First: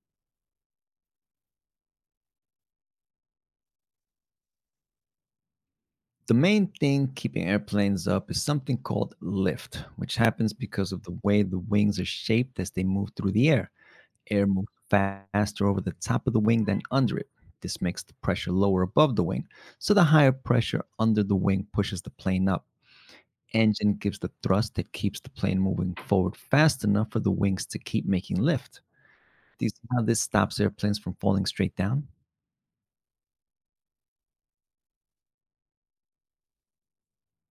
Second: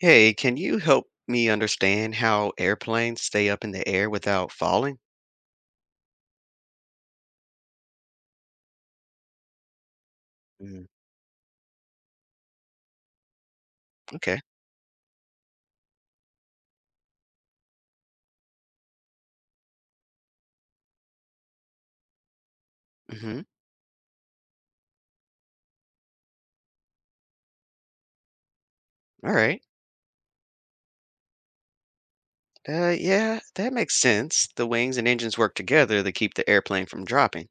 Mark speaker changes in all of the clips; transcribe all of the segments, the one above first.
Speaker 1: Hey, can you help me understand how airplanes stay up in the air without falling?
Speaker 2: The main thing keeping airplanes up is something called lift, which happens
Speaker 1: Mm,
Speaker 2: because of the way the wings are shaped as they move through the air.
Speaker 1: okay.
Speaker 2: Air moves faster over the top of the wing than under it. This makes the pressure lower above the wing, so the higher pressure under the wing pushes the plane up.
Speaker 1: Mm-hmm.
Speaker 2: Engine gives the thrust that keeps the plane moving forward fast enough for the wings to keep making lift.
Speaker 1: All right.
Speaker 2: Do you see how this stops airplanes from falling straight down?
Speaker 1: Yeah, that makes sense. The wings and engines work together to keep the airplane from dropping.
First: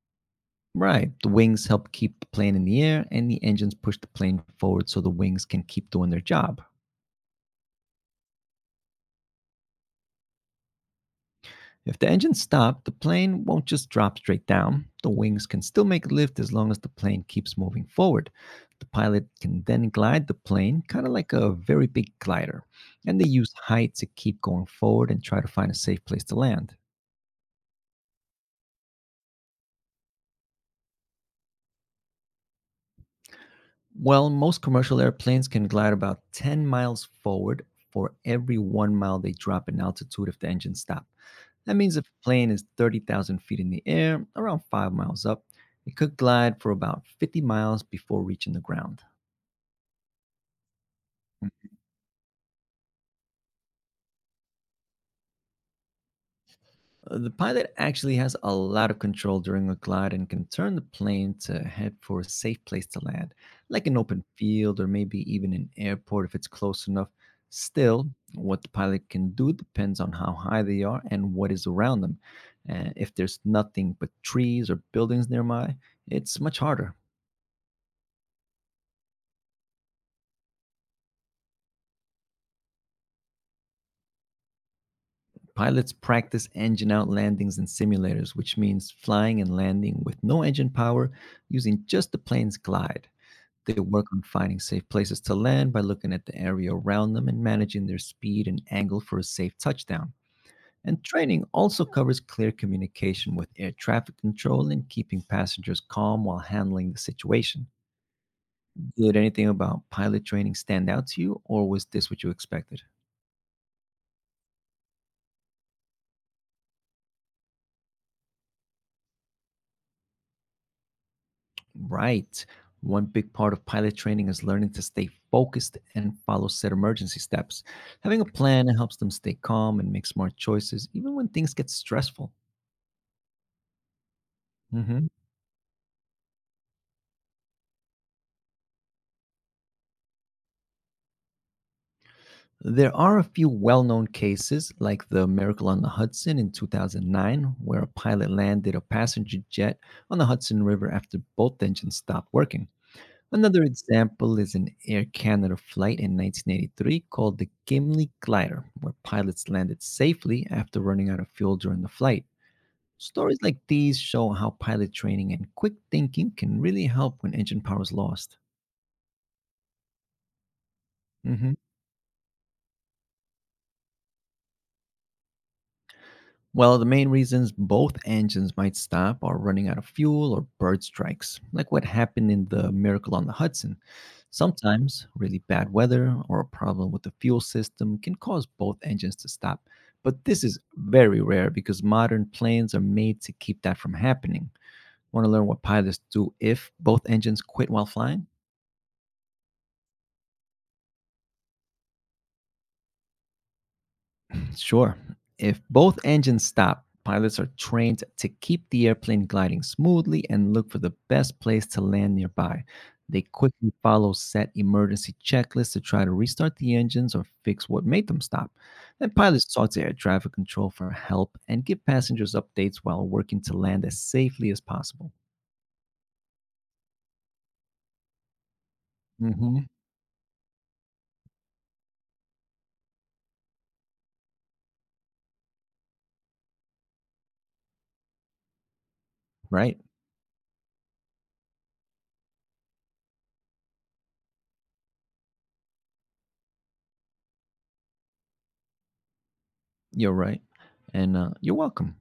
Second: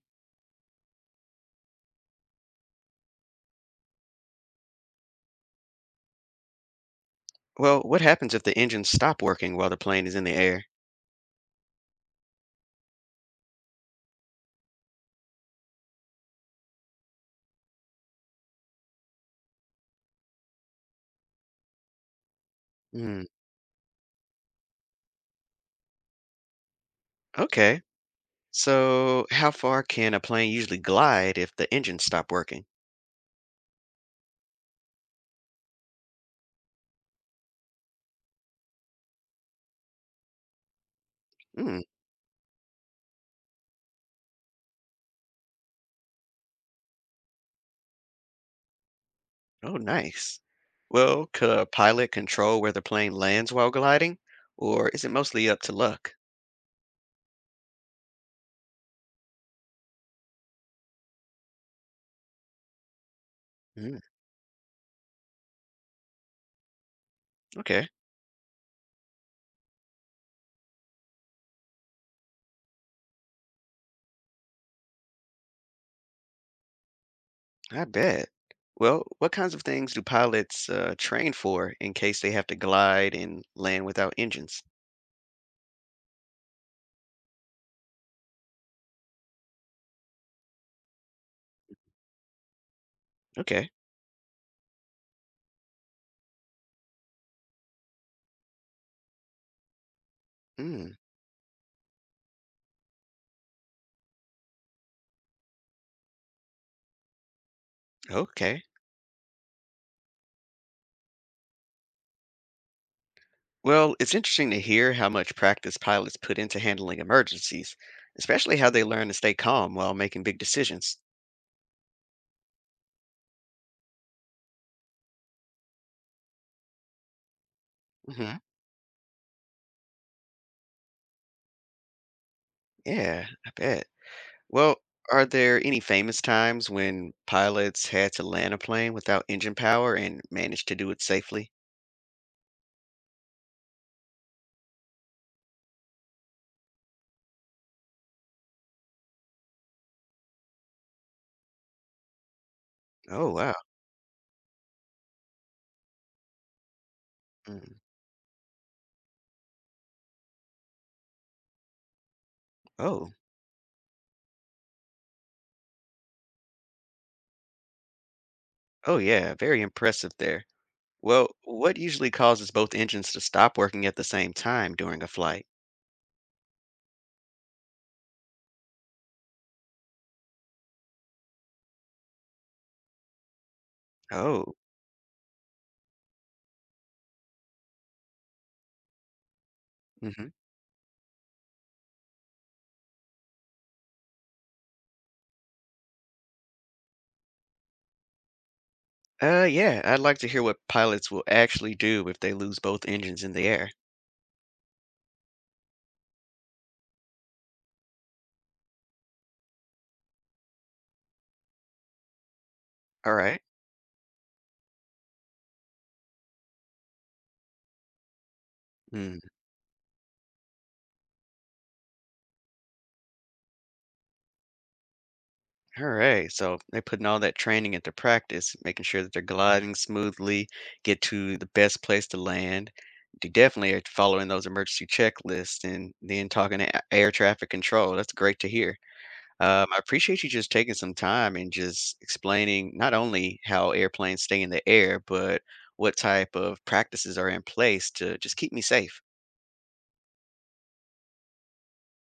Speaker 2: Right. The wings help keep the plane in the air, and the engines push the plane forward so the wings can keep doing their job.
Speaker 1: Well, what happens if the engines stop working while the plane is in the air?
Speaker 2: If the engines stop, the plane won't just drop straight down. The wings can still make a lift as long as the plane keeps moving forward. The pilot can then glide the plane, kind of like a very big glider, and
Speaker 1: Mm,
Speaker 2: they use height to keep going forward and try to find a safe place to land.
Speaker 1: okay. So, how far can a plane usually glide if the engines stop working?
Speaker 2: Well, most commercial airplanes can glide about 10 miles forward for every 1 mile they drop in altitude if the engines stop. That
Speaker 1: Mm,
Speaker 2: means if a plane is 30,000 feet in the air, around 5 miles up, it could glide for about 50 miles before reaching the ground.
Speaker 1: oh, nice. Well, could a pilot control where the plane lands while gliding, or is it mostly up to luck?
Speaker 2: The pilot actually has a lot of control during a glide and can turn the plane to head for a safe place to land, like an
Speaker 1: Mm,
Speaker 2: open field or maybe even an airport if it's close enough.
Speaker 1: okay.
Speaker 2: Still, what the pilot can do depends on how high they are and what is around them. If there's nothing but trees or buildings nearby, it's much harder.
Speaker 1: I bet. Well, what kinds of things do pilots train for in case they have to glide and land without engines?
Speaker 2: Pilots practice engine out landings in simulators, which means flying and landing with no engine power using just the plane's glide.
Speaker 1: Okay.
Speaker 2: They work on finding safe places to land by looking at the area around them and managing their speed and angle for a safe touchdown.
Speaker 1: Mm,
Speaker 2: And training also covers clear communication with air traffic control and keeping passengers calm while handling the situation.
Speaker 1: okay.
Speaker 2: Did anything about pilot training stand out to you, or was this what you expected?
Speaker 1: Well, it's interesting to hear how much practice pilots put into handling emergencies, especially how they learn to stay calm while making big decisions.
Speaker 2: Right. One big part of pilot training is learning to stay focused and follow set emergency steps. Having a
Speaker 1: Hmm.
Speaker 2: plan helps them stay calm and make smart choices, even when things get stressful.
Speaker 1: Yeah, I bet. Well,
Speaker 2: Hmm.
Speaker 1: are there any famous times when pilots had to land a plane without engine power and managed to do it safely?
Speaker 2: There are a few well known cases, like the Miracle on the Hudson in 2009, where a pilot landed a passenger jet on the Hudson River after both engines stopped working.
Speaker 1: Oh, wow.
Speaker 2: Another example is an Air Canada flight in 1983 called the
Speaker 1: Mm.
Speaker 2: Gimli Glider, where pilots landed safely after running out of fuel during the flight.
Speaker 1: Oh,
Speaker 2: Stories like these show how pilot training and quick thinking can really help when engine power is lost.
Speaker 1: oh, yeah. Very impressive there. Well,
Speaker 2: Mhm.
Speaker 1: what usually causes both engines to stop working at the same time during a flight?
Speaker 2: Well, the main reasons both engines might stop are running out of fuel or bird strikes, like what happened in the Miracle on the Hudson.
Speaker 1: Oh,
Speaker 2: Sometimes, really bad weather or a problem with the fuel system can cause both engines to stop, but
Speaker 1: hmm.
Speaker 2: this is very rare because modern planes are made to keep that from happening. Want to learn what pilots do if both engines quit while flying?
Speaker 1: Yeah, I'd like to hear what pilots will actually do if they lose both engines in the air.
Speaker 2: Sure. If both engines stop, pilots are trained to keep the airplane gliding smoothly and look for the best place to land nearby.
Speaker 1: All
Speaker 2: They
Speaker 1: right.
Speaker 2: quickly follow set emergency checklists to try to restart the engines or fix what made them stop. And
Speaker 1: Mm,
Speaker 2: pilots talk to air traffic control for help and give passengers updates while working to land as safely as possible.
Speaker 1: all right. So they're putting all that training into practice, making sure that they're
Speaker 2: Hmm.
Speaker 1: gliding smoothly, get to the best place to land. They definitely are following those emergency checklists and then talking to air traffic control. That's great to hear. I
Speaker 2: Right.
Speaker 1: appreciate you just taking some time and just explaining not only how airplanes stay in the air, but what type of practices are in place to just keep me safe.
Speaker 2: You're right. And you're welcome.